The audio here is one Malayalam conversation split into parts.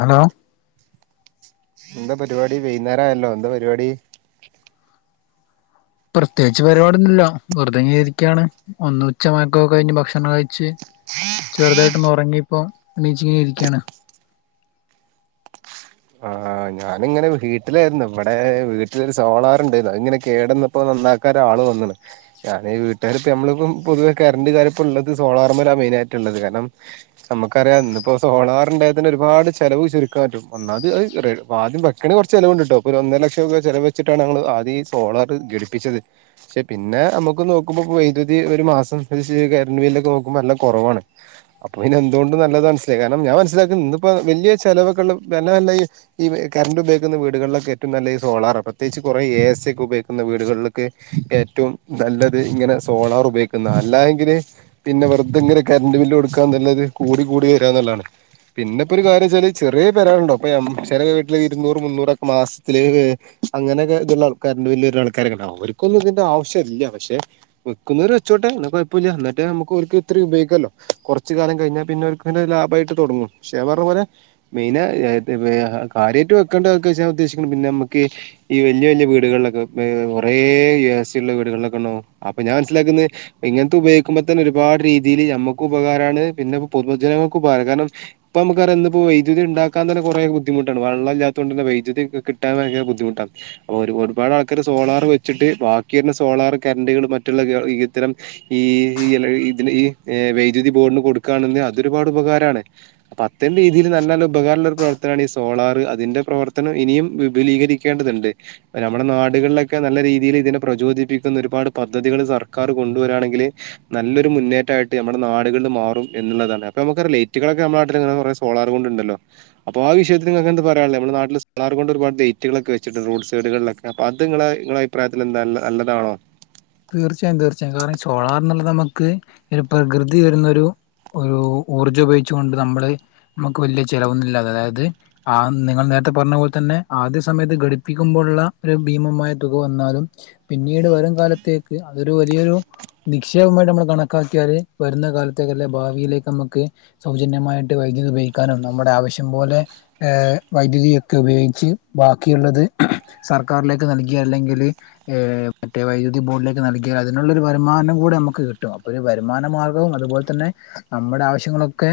ഹലോ എന്താ പരിപാടീ വൈന്നേരായല്ലോ എന്താ പരിപാടീ പ്രത്യേകിച്ച് പരിപാടിയൊന്ന്ല്ല വെറുതെങ്ങനെ ഇരിക്കാണ് ഒന്ന് ഉച്ചമയക്കൊക്കെ കയ്ഞ്ഞ് ഭക്ഷണം കയിച്ച് ചെറുതായിട്ടൊന്ന് ഒറങ്ങിയപ്പോ എണീച്ചിങ്ങിനിരിക്കാണ് ആഹ് ഞാനിങ്ങനെ വീട്ടിലാരുന്നു ഇവ്ടെ വീട്ടിലൊരു സോളാറുണ്ടാരുന്നു അതിങ്ങനെ കേടന്ന് ഇപ്പൊ നന്നാക്കാനൊരാള് വന്നണ് കാരണം ഈ വീട്ടുകാരിപ്പ ഞമ്മളിപ്പം പൊതുവേ കരണ്ട് കാര്യപ്പോള്ളത് സോളാർമേലാ മെയിനായിട്ടിള്ളത് കാരണം നമ്മക്കറിയാം ഇന്നിപ്പോ സോളാറിണ്ടായെതന്നെ ഒരുപാട് ചെലവ് ചുരുക്കാല്ലോ ഒന്നാത് അത് റെ വാദ്യം ബക്കണേ കൊറച്ച് ചെലവ്ണ്ട്ട്ടോ പ്പൊരുഒന്നര ലക്ഷം രൂപ ചെലവെയ്ച്ചിട്ടാണ് അങ്ങള് ആദ്യെ ഈ സോളാറ് ഘടിപ്പിച്ചത് പക്ഷെ പിന്നെ അമുക്ക് നോക്കുമ്പോ വൈദ്യുതി ഒരു മാസം പ്പംച്ചിരി കരണ്ട് ബില്ലൊക്കെ നോക്കുമ്പോ നല്ല കൊറവാണ് അപ്പവിന്നെ എന്തുകൊണ്ടും നല്ലതൻസ്സിലായി കാരണം ഞാൻ മനസിലാക്കുന്നു ഇന്നിപ്പോ വെല്ല്യ ചെലവക്കള്ള പിന്നെ നല്ല ഈ ഈ കറന്റ് ഉപയോഗിക്കുന്ന വീടുകളിലക്കെ ഏറ്റോം നല്ലത് സോളാറ പ്രത്യേകിച്ച് കൊറേ എ സി യക്കെ ഉപയോഗിക്കുന്ന വീടുകള്ല്. ക്കെ ഏറ്റവും നല്ലത് ഇങ്ങനെ സോളാർ ഉപയോഗിക്കുന്ന അല്ലായെങ്കില് പിന്നെ വെർതെങ്ങനെ കറണ്ട്റ് ബില്ല് കൊടുക്കാന്നല്ലത് കൂടി കൂടി വരാ ന്നലതെ. പിന്നെപ്പ ഒരു കാര്യച്ചാല് ചെറിയ പെരകൾണ്ടോ അപ്പയമ്മ് ചെല വീട്ടില് ഇരുന്നൂറ് മുന്നൂറൊക്കെ മാസത്തില് വെ അങ്ങനക്കെ ഇതുള്ള ആൾക്കാറണ്ട് വലിയൊരു ആൾക്കാരൊക്കെണ്ടാവും അവർക്കൊന്നും ഇതിന്റെ ആവശ്യല്ല പക്ഷെ വെക്കുന്നവര് വെച്ചോട്ടെ എന്ന കൊഴപ്പല്ല എന്നിട്ട് നമുക്കോൽക്കു ഇത്ര ഉപയോഗിക്കല്ലോ കൊറച്ച് കാലം കഴിഞ്ഞാൽ പിന്നെ ഓര്ക്ക്‌ ഇങ്ങനൊരു ലാഭായിട്ട് തൊടങ്ങും പക്ഷേ ഞാൻ പറഞ്ഞ പോലെ മെയിനായിട്ട് കാര്യായിട്ട് വെക്കേണ്ടതക്കെ [unintelligible] ഉദ്ദേശിക്കണം പിന്നെ നമ്മക്ക് ഈ വെല്ല്യ വെല്ല്യ വീടുകളിലക്കെ കൊറെ എസ് സി ള്ള വീടുകളിലക്കെണ്ടാവും. അപ്പൊ ഞാൻ മനസ്സിലാക്കുന്നെ ഇങ്ങനത്തെ ഉപയോഗിക്കുമ്പ തന്നെ ഒരുപാട് രീതിയില് നമ്മക്ക് ഉപകാരമാണ് പിന്നെ പൊതുജനങ്ങൾക്ക് ഉപകാരം കാരണം ഇപ്പമ്മക്കറിയാ ഇന്നിപ്പോ വൈദ്യുതി ഇണ്ടാക്കാൻ തന്നെ കൊറേ ബു ദ്ധിമുട്ടാണ് വെള്ളല്ലാത്തോണ്ട് വൈദ്യു കിട്ടാൻ ഭയര ബുദ്ധിമുട്ടാണ്. ഒരു ഒരുപാട് ആൾക്കാര് സോളാർ വെച്ചിട്ട് ബാക്കിവർണ സോളാർ കറന്റുകൾ മറ്റുള്ള ഈ ഇത്തരം ഈ ഈയെല്ല ഇതിന് ഈ വൈദ്യുതി ബോർഡിന് കൊടുക്കുകണെന്ന് അതൊരുപാട് ഉപകാരാണ്. അത്രേം രീതില് നല്ലല്ല ഉപകാരള്ളൊരു പ്രവർ ത്താണി സോളാറ് അതിന്റെ പ്രവർത്തനം ഇനിയും വിപുലീകരിക്കേണ്ടതുണ്ട്. നമ്മളെ നാടുകളിലക്കെ നല്ല രീതിയില് ഇതിനെ പ്രചോദിപ്പിക്കുന്ന ഒരുപാട് പദ്ധതികള് സർക്കാറ് കൊണ്ടുവരാണെങ്കില് നല്ലൊരു മുന്നേറ്റായിട്ട് നമ്മടെ നാടുകളില് മാറും എന്നുള്ളതാണ് അപ്പമുക്ക് റിലേറ്റുകളക്കെ നമ്മടെ നാട്ടില്ങ്ങനെ കൊറേ സോളാറ് കൊണ്ടുണ്ടല്ലോ. അപ്പോ ആ വിഷയത്തി നിങ്ങൾക്കെന്ത് പറയാൻഉള്ളത്. നമ്മളെ നട്ടില് സ്റ്റാർ കൊണ്ട് ഒരുപാട് ലേറ്റുകളൊക്കെ വച്ചിട്ട് റോട് സൈഡുകളിലക്കെ അപ്പത് ങ്ങളെ ങ്ങള അയി അബിപ്രയത്തിലെന്താ എല്ല നല്ലതാണോ? തീർച്ചായും തീർച്ചായും. കാരണം സോളാർ എന്നുള്ളത് നമക്ക് പ്രകൃതി തരുന്നൊരു ഒരു ഊർജ്ജംപയോഗിച്ചു കൊണ്ട് നമ്മള് നമുക്ക് വെല്ല്യ ചെലവൊന്നില്ലാതെ അതായത് ആഹ് നിങ്ങൾ നേരത്തെ പറഞ്ഞ പോലെ തന്നെ ആദ്യ സമേത്ത് ഘടിപ്പിക്കുമ്പോഴുള്ള ഒരു ഭീമമായ തുക വന്നാലും. പിന്നീട് വരും കാലത്തേക്ക് അതൊരു വലിയൊരു നിക്ഷേപമായിട്ട് നമ്മള് കണക്കാക്കിയാല് വരുന്ന കാലത്തേക്കല്ല ഭാവിയിലേക്കമ്മക്ക് സൗജന്യമായിട്ട് വൈദ്യുതി ഉപയോഗിക്കാനും നമ്മടെ ആവിശ്യം പോലെ ഏഹ് വൈദ്യുതിയക്കെ ഉപയോഗിച്ച് ബാക്കിയുള്ളത്. സർക്കാറിലേക്ക് നൽകി അല്ലെങ്കില് മറ്റേ വൈദ്യു തി ബോഡിലേക്ക് നൽകിയാൽ അതിനുള്ളരു വരുമാനം കൂടെ അമക്ക് കിട്ടും അപ്പോ ഒരു വരുമാന മാർഗവും അതുപോൽ തന്നെ നമ്മടെവിശ്യങ്ങളൊക്കെ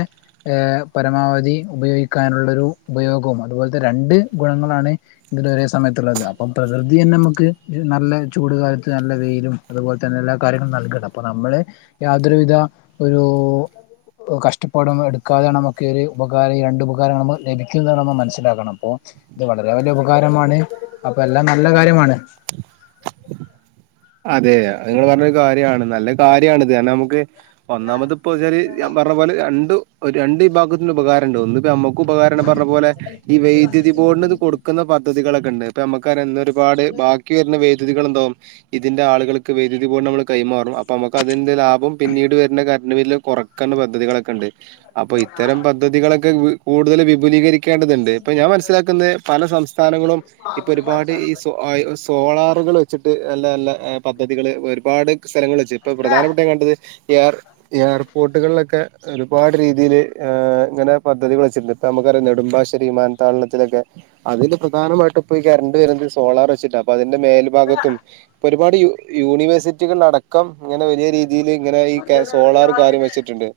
ഏഹ് പരമാവധി ഉപയോഗിക്കാനുള്ളരു ഉപയോഗവും അതുപോലത്തെ രണ്ട് ഗുണങ്ങളാണ് ഇതിനൊരേ സമേത്തുള്ളത് അപ്പം പ്രകൃതി തന്നമുക്ക് നല്ല ചൂട്കാലത്ത് നല്ല വെയിലും അതുപോൽ തന്നെ എല്ലാ കാര്യങ്ങളും നൽകാണ് അപ്പ നമ്മള് യാതൊരു വിധ ഒരു കഷ്ടപാടും എടുക്കാതെയാണ് അമക്ക് ഉപകാരം ഈ രണ്ട് ഉപകാരങ്ങമ്മള് ലഭിക്കുന്നത് ന്നമ്മൾ മനസ്സിലാക്കണം. അപ്പോ ഇത് വളരെ വല്ല്യ ഉപകാരമാണ് അപ്പല്ലാം നല്ല കാര്യമാണ്. അതെ നിങ്ങള് പറഞ്ഞൊരു കാര്യാണ്. നല്ല കാര്യണത് കാർണമുക്ക് ഒന്നാമത് ഇപ്പോച്ചാല് പറഞ്ഞ പോലെ രണ്ടു രണ്ട് വിഭാഗത്തിന് ഉപകാരണ്ട്. ഒന്നിപ്പ യമ്മ ഉപകാരണ്ട് പറഞ്ഞ പോലെ ഈ വൈദ്യുതി ബോർഡിന് ഇത് കൊടുക്കുന്ന പദ്ധതികളൊക്കെണ്ട് ഇപ്പമ്മക്കറിയ ഇന്നൊരു പാട് ബാക്കി വെരുന്ന വൈദ്യുതികള്ണ്ടാകും ഇതിന്റെ ആളുകൾക്ക് വേദ്യുതി കള് പോലമ്മള് കൈമാറും. പ്പമക്ക്‌ അതിന്റെ ലാഭം പിന്നീട് വെരുന്ന കരന്റ് ബില്ല് കൊറക്കൻള്ളെ പദ്ധതികളക്കെണ്ട്. അപ്പ ഇത്തരം പദ്ധതികളക്കെ കൂടുതൽ വിപുലീകരി ക്കേണ്ടതുണ്ട് ഇപ്പൊ ഞാൻ മനസ്സിലാക്കുന്നത് പല സംസ്ഥാനങ്ങളും. ഇപ്പൊ ഒരുപാട് ഈ ശ സോളാറുകള് വെച്ചിട്ട് നല്ല നല്ല ഏ പദ്ധതികള്, ഒരുപാട് സ്ഥലങ്ങള് വെച്ച് ഇപ്പൊ പ്രധാനപ്പെട്ട കണ്ടത്, ഏർ ഏർപോർട്ടുകളിലൊക്കെ ഒരുപാട് രീതീല് ഏ ഇങ്ങനെ പദ്ധതികൾ വെച്ചിട്ട്ണ്ട്. ഇപ്പൊ നമ്മക്കറിയാ നെടുമ്പാശ്ശേരി വിമാനത്താവളത്തിലൊക്കെ അതില് പ്രധാനമായിട്ടും ഇപ്പൊ ഈ കറണ്ട് വരുന്നത് സോളാർ വെച്ചിട്ടാ, അപ്പൊ അതിന്റെ മേൽഭാഗത്തും ഇപ്പൊരുപാട് യൂ യൂണിവേഴ്സിറ്റികളട ക്കം ഇങ്ങനെ വലിയ രീതിയില് ഇങ്ങനെ ഈ കെ സോളാറ് കാര്യം വെച്ചിട്ട്ണ്ട്.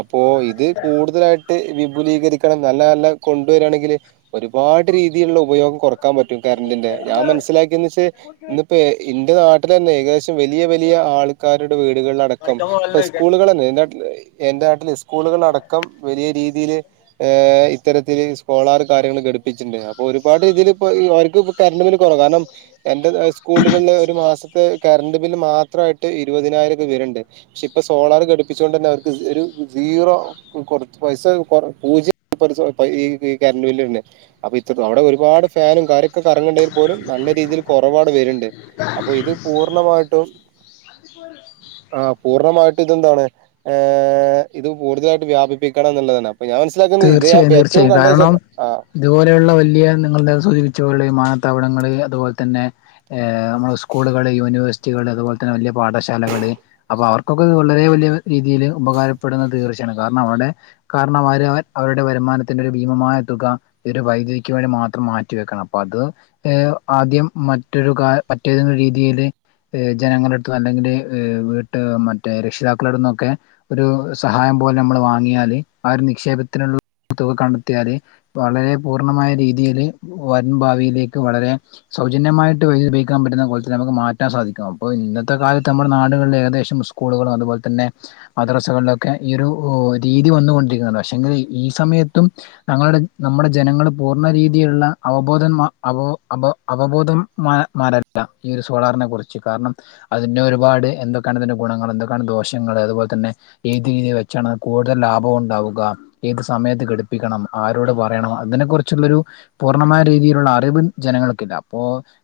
അപ്പോ ഇത് കൂടുതലായി ട്ട് വിപുലീകരിക്കണം, നല്ല നല്ല കൊണ്ടുവരാണെങ്കില് ഒരുപാട് രീ രീതിയില്ള്ള ഉപയോഗം കൊറക്കാൻ പറ്റും കറണ്ടിന്റെ. ഞാൻ മനസ്സിലാക്കിയെന്ന് വെച്ച് ഇപ്പേ ഇന്റെ നാട്ടിലെന്നെ ഏകദേശം വലിയ വലിയ ആൾക്കാരുടെ വീടുകളിലടക്കം, ഇപ്പ സ്കൂളുകളെന്നെ എന്റെ നാട്ടില്, എന്റെ നാട്ടില് സ്കൂളുകളിലടക്കം വലിയ രീതിയില് ഏഹ് ഇത്തരത്തില് സോളാറ് കാര്യങ്ങള് ഘടിപ്പിച്ചിണ്ട്. അപ്പൊ ഒരുപാട് ഇതിലിപ്പൊ അവർക്ക് ഇ കറണ്ട് ബില്ല് കൊറവാ കാരണം എന്റത് സ്കൂളുകളില് ഒരു മാസത്തെ കറണ്ട് ബില്ല് മാത്രായിട്ട് ഇരുപതിനായിരൊക്കെ വെര്ണ്ട്. പക്ഷെ ഇപ്പൊ സോളാറ് ഘടിപ്പിച്ചോണ്ടെന്നെ അവർക്ക് ഒരു സീറോ കൊർച് പൈസ കൊർ പൂജ്യ [unintelligible] ഈ ഈ കറണ്ട് ബില്ല് വെര്നെ. അപ്പൊ ഇത്ര അവിടെ [unintelligible] ഒരുപാട് ഫാനും കാര്യൊക്കെ കറങ്ങ്ണ്ടെേൽ പോലും നല്ല രീതിയിൽ കൊറവൗടെ വര്ണ്ട്. അപ്പോ ഇത് പൂർണ്ണമായിട്ടും ആഹ് പൂർണ്ണമായിട്ടും ഇതെന്താണ് ഏഹ് ഇത് കൂടുതലായിട്ട് വ്യാപിപ്പിക്കണംന്ന്ള്ളതാണ്. അപ്പൊ ഞാൻ മനസ് മനസ്സിലാക്കുന്നത് ഇത് ഞാൻ തീർച്ചയായും ഏറ്റവും തീർച്ചയായും കണ്ട കാരണം [unintelligible] ആഹ് ഇതുപോലെയുള്ള വലിയ നിങ്ങള് സൂചിപ്പിച്ച പോലുള്ള വിമാനത്താവളങ്ങള് അതുപോലെ തന്നെ ഏഹ് നമ്മളെ സ്കൂളുകള്, യൂണിവേഴ്സിറ്റികള്, അതുപോലെത്തന്നെ വലിയ പാഠശാലകള് അപ്പൊ അവർക്കൊക്കെ ഇത് വളരെ വലിയ രീതിയില് ഉപകാരപ്പെടുന്നത് തീർച്ചയാണ് കാരണം, അവടെ കാരണം [unintelligible] അവരുടെ വരുമാനത്തിന്റെ ഒരു ഭീമമായ തുക ഈ ഒരു വൈദ്യുതിക്ക് വേണ്ടി മാത്രം മാറ്റി വെക്കണം. അപ്പൊ അത് ഏർ ആദ്യം മറ്റൊരു കാ മറ്റൊരു രീതിയില് ഏഹ് ജനങ്ങളെട്ത്തു അല്ലെങ്കില് വീട്ട് മറ്റേ രക്ഷിതാക്കളെട്ത്ത്ന്നൊക്കെ ഒരു സഹായം പോലെ നമ്മള് വാങ്ങിയാല്, ആ ഒരു നിക്ഷേപത്തിനുള്ള തുക കണ്ടെത്തിയാല് വളരെ പൂർണ്ണമായ രീതിയില് വരും ഭാവിയിലേക്ക് വളരെ സൗജന്യമായിട്ട് വൈദ്യുതി ഉപയോഗിക്കാൻ പറ്റുന്ന കോലത്തില്നമുക്ക് മാറ്റാൻ സാധിക്കണം. അപ്പോ ഇന്നത്തെ കാലത്ത് നമ്മുടെ നാടുകളില് ഏകദേശം സ് സ്കൂളുകളും അതുപോലെത്തന്നെ മദ്രസകളിലൊക്കെ ഈ ഒരു രീതി വന്നു കൊണ്ടിരിക്ക്ന്ന് ണ്ട്, പക്ഷെങ്കില് ഈ സമയത്തും ഞങ്ങളുടെ നമ്മുടെ ജനങ്ങള് പൂർണ്ണ രീതിയില്ള്ള അവബോധന്മാ അവോ അബോ അവബോധം [unintelligible] ഈ ഒരു സോളാറിനെ കുറിച്ച് കാരണം അതിന്റെ ഒരുപാട് എന്തൊക്കെയാണിതിന്റെ ഗുണങ്ങള്, എന്തൊക്കാണ് ദോഷങ്ങള് അതുപോലെത്തന്നെ ഏത് രീതിയിൽ വെച്ചാണ് കൂടുതൽ ലാഭം ഉണ്ടാവുക ഏത് സമയത്ത് ഘടിപ്പിക്കണം? ആരോട് പറയണം? അങ്ങനെ കൊർച്ചുള്ളൊരു പൂർണ്ണമായ രീതിയിലുള്ള അറിവും ജനങ്ങൾക്കില്ല, അപ്പോ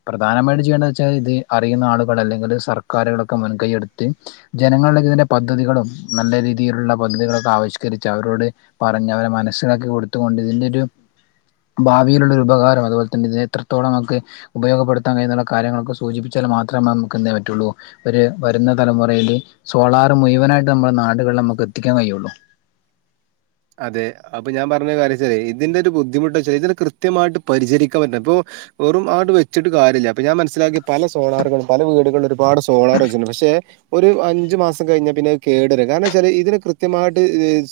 പ്രധാനമായിട്ട് ചെയ്യേണ്ടെന്ന് വെച്ചാൽ ഇത് അറിയുന്ന ആളുകള് അല്ലെങ്കില് സർക്കാരുകളൊക്കെ മുൻകയ്യെടുത്ത് ജനങ്ങളോട് ഇതിൻ്റെ പദ്ധതികളും നല്ല രീതിയിലുള്ള പദ്ധതികളൊക്കെ ആവിഷ്കരിച്ച് അവരോട് പറഞ്ഞവരെ മനസ്സിലാക്കി കൊടുത്തുകൊണ്ട് ഇതിന്റെ ഒരു ഭാവിയിലുള്ളൊരു ഉപകാരം, അതുപോലെത്തന്നെ ഇതിനെ എത്രത്തോളം നമുക്ക് ഉപയോഗപ്പെടുത്താൻ കഴിയുന്നുള്ള കാര്യങ്ങളൊക്കെ സൂചിപ്പിച്ചാൽ മാത്രമേ നമുക്ക് എന്തയ്യാൻ പറ്റുള്ളൂ ഒര് വരുന്ന തലമുറയില്, സോളാർ മുഴുവനായിട്ട് നമ്മുടെ നാടുകളില് നമുക്ക് എത്തിക്കാൻ കഴിയുള്ളൂ. അതെ. അപ്പൊ ഞാൻ പറഞ്ഞ കാര്യച്ചാലെ, ഇതിന്റെ ഒരു ബുദ്ധിമുട്ടെച്ചാല് ഇതിന് കൃത്യമായിട്ട് പരിചരിക്കാൻ പറ്റുല, അപ്പൊ വെറും ആട്ട് വെച്ച്ട്ട് കാര്യല്ല, അപ്പൊ ഞാൻ മനസ്സിലാക്കി പല സോളാറുകളും പല വീടുകളില് ഒരുപാട് സോളാറ് വെച്ചിട്ടുണ്ട് പക്ഷെ ഒരു അഞ്ചു മാസം കഴിഞ്ഞാൽ പിന്നെ കേടുര കാരണം ച്ചാല് ഇതിനെ കൃത്യമായിട്ട്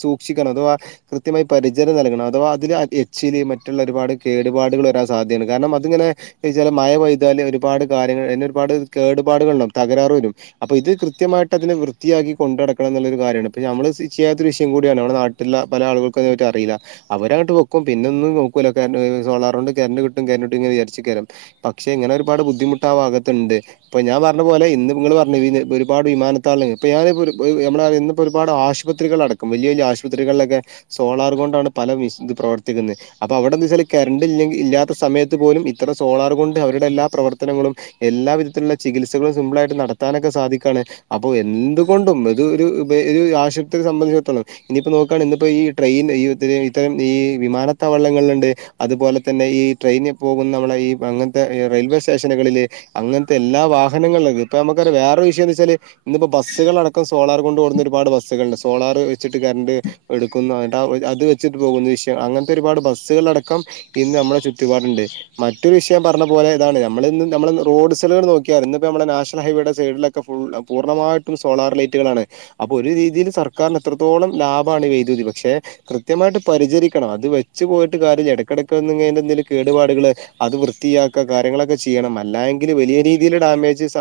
സൂക്ഷിക്കണം അഥവാ കൃത്യമായി പരിചര നൽകണം അഥവാ അതില് എച്ചില് മറ്റുള്ള ഒരുപാട് കേടുപാടുകൾ വരാ സാധ്യതയാണ് കാരണം അതിങ്ങനെ ചച്ചാൽ മഴ പെയ്താല് ഒരുപാട് കാര്യങ്ങൾ ഒരുപാട് കേടുപാടുകളുണ്ടാവും തകരാറ് വരും അപ്പൊ ഇത് കൃത്യമായിട്ട് അതിനെ വൃത്തിയാക്കി കൊണ്ടടക്കണം എന്നുള്ളൊ കാര്യമാണ് ഇപ്പൊ നമ്മള് ചെയ്യാത്തരുഷയം കൂടിയാണ് നമ്മുടെ നാ ട്ടില് പല ആളുൾക്കും അയ്നെ പറ്റി അറീല അവരങ്ങട്ട് വെക്കും പിന്നെ ഒന്നും നോക്കുല്ല [unintelligible] സോളാറോണ്ട് കരണ്ട് കിട്ടും കരണ്ട് കിട്ടുംങ്ങന വിചാരിച്ചയ്കരം പക്ഷെ ഇങ്ങനെ ഒരുപാട് ബുദ്ധിമുട്ട് ആ ഭാഗത്തുണ്ട് ഇപ്പൊ ഞാൻ പർഞ്ഞ പോലെ ഇന്ന് ഇങ്ങള് പർഞ്ഞ [unintelligible] ഒരുപാട് വിമാനത്താളങ്ങ [unintelligible] ഞമ്മളാ ഇന്ന് ഇപ്പോ ഒരുപാട് ആശ പത്രികൾ അടക്കം വലിയ വലിയ ആശുപത്രികളിലൊക്കെ സോളാർ കൊണ്ടാണ് പല ബിസി ഇത് പ്രവർത്തിക്കുന്നത് അപ്പൊ അവിടെ എന്ത വെച്ചാൽ കറണ്ട് ഇല്ലെങ്കിൽ ഇല്ലാത്ത സമയത്ത് പോലും ഇത്രം സോളാർ കൊണ്ട് അവരുടെ എല്ലാ പ്രവർത്തനങ്ങളും എല്ലാ വിധത്തിലുള്ള ചികിത്സകളും സിമ്പിളായിട്ട് നടത്താനൊക്കെ സാധിക്കാണ് അപ്പൊ എന്തുകൊണ്ടും ഇത് ഒരു ഒരു ആശുപത്രി സംബന്ധിച്ചിടത്തോളം ഇനിയിപ്പോൾ നോക്കാണ് ഇന്നിപ്പോൾ ഈ ട്രെയിൻ ഈ ഇത്തി ഇത്തരം ഈ വിമാനത്താവളങ്ങളില്ണ്ട് അതുപോലെ തന്നെ ഈ ട്രെയിനിൽ പോകുന്ന നമ്മളെ ഈ അങ്ങൻത്തെ റെയിൽവേ സ്റ്റേഷനുകളില് അങ്ങൻത്തെ എല്ലാ വാഹനങ്ങൾ ലൊക്കെ ഇപ്പൊ നമുക്ക വേറെ വിഷയംന്താ ന്നു വെച്ചാല് ഇന്നിപ്പോ ബസ്സുകളടക്കം സോളാർ കൊണ്ട് ഓടുന്ന ഒരുപാട് ബസ്സുകളുണ്ട് സോളാർ വെച്ചി ട്ട് കറണ്ട് എടുക്കുന്ന [unintelligible] അത് വെച്ചിട്ട് പോകുന്ന വിഷയം അങ്ങൻത്തെ ഒരുപാട് ബസ്സുകൾലടക്കം ഇന്ന് നമ്മള ചുറ്റുപാട്ണ്ട് മറ്റൊരു വിഷയം പറഞ്ഞ പോലെ ഇതാണ് നമ്മൾ ഇന്ന് നമ്മള് റോഡ്സുകൾ നോക്കിയാന്ന് ഇപ്പോ നമ്മ നാഷൽ ഹൈവേയുടെ സൈഡിൽക്കെ പൂ പൂർണമായിട്ടും സോളാർ ലൈറ്റുകളാണ് അപ്പൊ ഒരു രീതിയിൽ സർക്കാരിന് എത്ര ത്രത്തോളം ലാഭാണ് വൈതുതി പക്ഷെ കൃത്യമായിട്ട് പരിചരിക്കണം അത് വെച്ച് പോയിട്ട് കാര്യം ഇല്ല ഇടക്കിടക്കന്ന് ങ്ങനെ എന്തേലും കേടുപാടുകള് അത് വൃത്തിയാക്ക കാര്യങ്ങളൊക്കെ ചെയ്യണം അല്ലായെങ്കിൽ വലിയ രീതിയിൽ ഡാമേജ് സ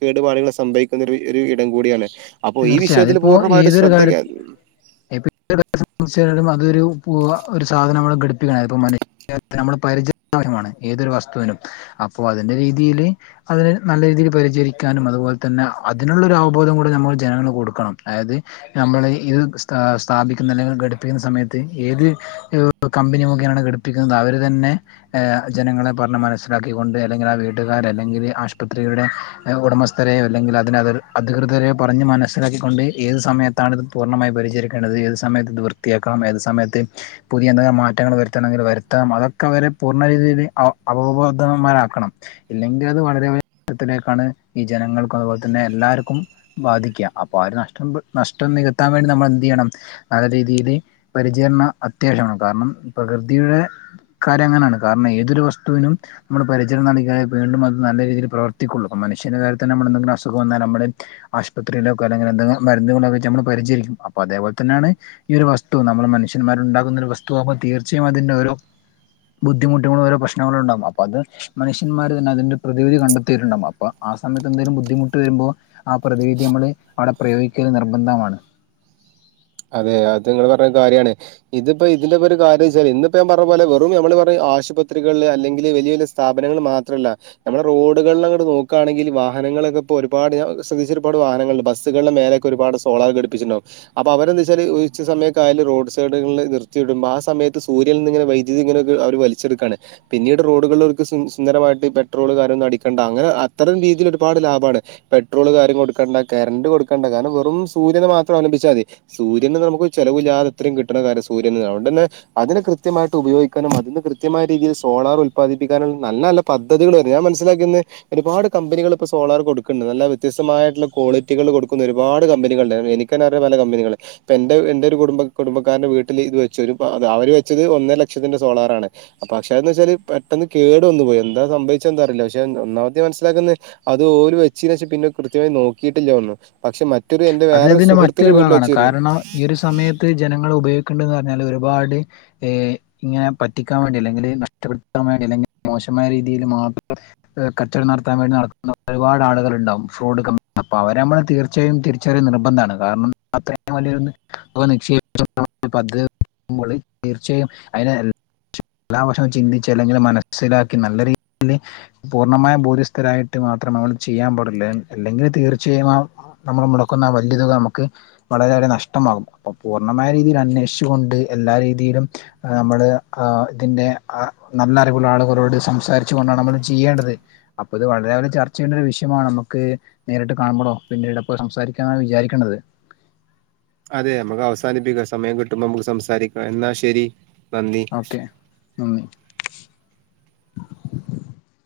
കേട്പാട്കൾസംഭവി [unintelligible] ഒര്ഇടം കൂടിയാണ് അപ്പോ ഈ തീർച്ചയായും വിഷയത്തിൽ അതിപ്പോ പൂർണ്ണമായിട്ട് ഏതൊരു ശ്രദ്ധ കെ കാര്യ [unintelligible] അതൊരു പൂ ഒരു സാധനം നമ്മള് ഘടിപ്പിക്ക്യ യത് ഇപ്പൊ [unintelligible] നമ്മള് പരിച [unintelligible] മാണ് ഏതൊരു വസ്തുവിനും അപ്പോ അതിന്റെ രീതിയില് അതിനെ നല്ല രീതിയിൽ പരിചരിക്കാനും അതുപോലെ തന്നെ അതിനുള്ളൊ ഒരു അവബോധം കൂടെ നമ്മൾ ജനങ്ങൾ കൊടുക്കണം അതായത് നമ്മൾ ഇത് സ്താ സ്ഥാപിക്കുന്ന അല്ലെങ്കിൽ ഘടിപ്പിക്കുന്ന സമയത്ത് ഏത് കമ്പനി മുഖേനാണ് ഘടിപ്പിക്കുന്നത് അവർ തന്നെ ജനങ്ങളെ പറഞ്ഞ് മനസ്സിലാക്കിക്കൊണ്ട് അല്ലെങ്കിൽ ആ വീട്ടുകാര് അല്ലെങ്കിൽ ആശുപത്രിയുടെ ഉടമസ്ഥരെയോ അല്ലെങ്കിൽ അതിനന് അധികൃതരെ പറഞ്ഞ് മനസ്സിലാക്കിക്കൊണ്ട് ഏത് സമയത്താണ്ത് പൂർണമായി പരിചരിക്കേണ്ടത് ഏത് സമയത്ത് ഇത് വൃത്തിയാക്കണം ഏത് സമയത്ത് പുതിയ എന്തെങ്കിലും മാറ്റങ്ങൾ വരുത്തണമെങ്കിൽ വരുത്തണം അതൊക്കെ അവരെ പൂർണ്ണ രീതിയില് അവ അവബോധമാരാക്കണം ഇല്ലെങ്കിൽ അത് വളരെ വത്തിലേക്കാണ് ഈ ജനങ്ങൾക്കും അതുപോലെ തന്നെ എല്ലാർക്കും ബാധിക്ക അപ്പൊ ആ ഒരു നഷ്ടം നഷ്ടം നികത്താൻ വേണ്ടി നമ്മൾ എന്ത് ചെയ്യണം നല്ല രീതിൽ പരിചരണം അത്യാവശ്യമാണ് കാരണം പ്രകൃതിയുടെ കാരം അങ്ങനെയാണ് കാരണം ഏതൊരു വസ്തുവിനും നമ്മള് പരിചരണം നൽകിയാലേ വീണ്ടും അത് നല്ല രീതിയിൽവർത്തിക്കുള്ളൂ മനഷ്യന്റെ കാര്യ തന്ന നമ്മ എന്തെങ്കിലും അസുഖം വന്നൽ നമ്മള് ആശുപത്രിയിലൊക്കെ അല്ലെങ്ക എന്തെങ്കിലും മുന്നുകളൊക്കെ നമ്മൾ പരിചരിക്കും അപ്പോ അതേപോലെ തന്നെയാണ് ഈ ഒരു വസ്തു നമ്മൾ മനുഷ്യന്മാരു ഉണ്ടാകുന്ന ഒരു വസ്തു ആവുമ്പോ തീർച്ചയും അതിന്റെ ഓരോ ബുദ്ധിമുട്ടുകളും ഓരോ പ്രശ്നങ്ങള് ഉണ്ടവും അത് മനുഷ്യമാര് തന്നെ അതിന്റെ പ്രതിവിധി കണ്ടെത്തിയിട്ടുണ്ടാകും അപ്പ ആ സമയത്ത് എന്തെലും ബദ്ധിമുട്ട് വരുമ്പോ ആ പ്രതിവിധി നമ്മൾ അവിടെ പ്രയോഗിക്കൽ നിർബന്ധമാണ് അതെ അത് നിങ്ങള് പറഞ്ഞ കാര്യാണ് ഇതിപ്പോ ഇതിന്റെ ഒരു കാര്യം വെച്ചാ ഇത്പ്പോ ഇതിന്റെക്കെ ഒരു കാര്യംച്ചാ ഇന്നിപ്പോ പറഞ്ഞ പോലെ വെറും നമ്മള് പറയും ആശുപത്രികളിൽ അല്ലെങ്കിൽ വെല്ല്യ വലിയ സ് സ്ഥാപനങ്ങൾ മാത്രല്ല നമ്മുടെ റോഡുകളിലങ്ങട് നോക്കാണെങ്കിൽ വാഹനങ്ങളൊക്കെ ഇപ്പൊ ഒരുപാട് ശ്രദ്ധിച്ച ഒരുപാട് വാഹങ്ങൾ ബസുകളുടെ മേലെ ക്ക്‌ ഒരുപാട് സോളാർ ഘടിപ്പിച്ചട്ടണ്ടാകും അ അപ്പോൾ അവരെന്താച്ചാൽ ഉച്ച സമയക്കായാൽ റോഡ് സൈഡിൽ നിർത്തിടുമ്പോൾ ആ സമയത്ത് സൂര്യനിനിങ്ങനെ വൈദ്യുതി ഇങ്ങനെ അവര് വലിച്ചു ചെടുക്കാണ് പിന്നീട് റോഡുകളൾ ർക്ക് സുന്ദരമായിട്ട് പെട്രോള് കാര്യൊന്നും അടിക്കണ്ട അങ്ങനെ അത്തരം രീതിയിൽ ഒരുപാട് ലാഭമാണ് പെട്രോള് കാര്യം കൊടുക്കണ്ട കറണ്ട് കൊടുക്കണ്ട കാരണം വെറും സൂര്യനെ മാത്രം അവലംഭിച്ചാ മതി സൂര്യന് നമുക്ക്‌ ചെലവില്ലാതത്രയും കിട്ടുന്ന കാര്യ സൂര്യന് അതൊണ്ട് തന്നെ അതിന് കൃത്യമായിട്ട് ഉപയോഗിക്കാനും അതിന് കൃത്യമായ രീതിൽ സോളാർ ഉല്പാദിപ്പിക്കാനും നല്ല നല്ല പദ്ധതികള് വരും ഞാൻ മനസിലാക്കുന്നെ ഒരുപാട് കമ്പനികള് ഇപ്പൊ സോളാർ കൊടുക്കണ്ട് നല്ല വ്യത്യസ്മായട്ടോള്ള ക്വാളിറ്റികൾ കൊടുക്കുന്ന ഒരുപാട് കമ്പനികളില് എനി ക്ക് തന്നെ അറിയാം പല കമ്പനികളെ ഇപ്പ എന്റെ എന്റെ ഒരു കുടുംബ കുടുംബക്കാരന്റെ വീട്ടില് ഇത് വെച്ചു ഒരു പ അവര് വെച്ചത് ഒന്നര ലക്ഷത്തിന്റെ സോളാറാണ് പക്ഷേ എന്ന് വെച്ചാല് പെട്ടെന്ന് കേടു വന്നു പോയി എന്താ സംഭവിച്ച എന്ത അറിയില്ല പക്ഷെ ഒന്നാമത്തെ മനസ്സിലാക്കുന്നെ അത് ഓല് വെച്ചയിന് ശേഷം പിന്നെ കൃത്യമായി നോക്കിയിട്ടില്ല ഒന്നും പക്ഷെ മറ്റൊരു എന്റെ അത് വേറൊരു ഇതിന്റെ മറ്റൊരു സുഹൃത്തിന്റെ വീട്ടിൽ ഭാഗമാണ് വെച്ചിരുന്നു കാരണം ഈ ഒരു സമയത്ത് ജനങ്ങള് ഉപയോഗിക്കേണ്ടെന്ന് പറഞ്ഞാല് ഒരുപാട് ഏ ഇങ്ങനെ പറ്റിക്കാൻ വേണ്ടി അല്ലെങ്കില് നഷ്ടപ്പെടുത്താൻ വേണ്ടി അല്ലെങ്കില് മോശമായ രീതിയിൽ മാത്രം ഏ കച്ചവടം നടത്താൻ വേണ്ടി നടത്തുന്ന ഒരുപാട് ആളുകൾ എണ്ടാവും ഫ്രോഡ് കമ്പനി അപ്പോ അവരെ അമ്മള് തീർച്ചയായും തി ചെറിയ നിർബന്ധാണ് കാരണം അത്രയും വലിയൊരു തോക നിക്ഷേപിച്ച കൊണ്ട് ആണ് പദ്ധ മ്മള് തീർച്ചയായും അയിനെ ൽ എല്ലാ വശവും ചിന്തിച്ച് അല്ലെങ്കില് മനസ്സിലാക്കി നല്ല രീതിയില് പൂർണ്ണമായ ബോധ്യസ്ഥരായിട്ട് മാത്രം നമ്മള് ചെയ്യാൻ പാടില്ല അല്ലെങ്കിൽ തീർച്ചയായും ആ നമ്മള് മുടക്കുന്ന ആ വല്യ തുക നമുക്ക് വളരെയേറെ നഷ്ടമാകും അപ്പൊ പൂർണ്ണമായ രീതിയിൽ അന്വേഷിച്ചു കൊണ്ട് എല്ലാ രീതിയിലും ആ നമ്മള് ആ ഇതിന്റെ ആ നല്ല അറിവുള്ള ആളുകളോട് സംസാരിച്ചു കൊണ്ടാണ് നമ്മള് ചെയ്യേണ്ടത് അപ്പൊ ഇത് വളരെ ഒരു ചർച്ച ചെയ്യേണ്ട ഒരു വിഷയമാണ് നമക്ക് നേരിട്ട് കാണുമ്പളോ പിന്നീട് എപ്പോ സംസാരിക്കാന്ന് വിചാരിക്കേണ്ടത് അതെ അമക്ക് അവസാനിപ്പിക്കാം സമയം കിട്ടുമ്പോ അമുക്ക് സംസാരിക്കാം എന്നാ ശരി നന്ദി ഓക്കെ നന്ദി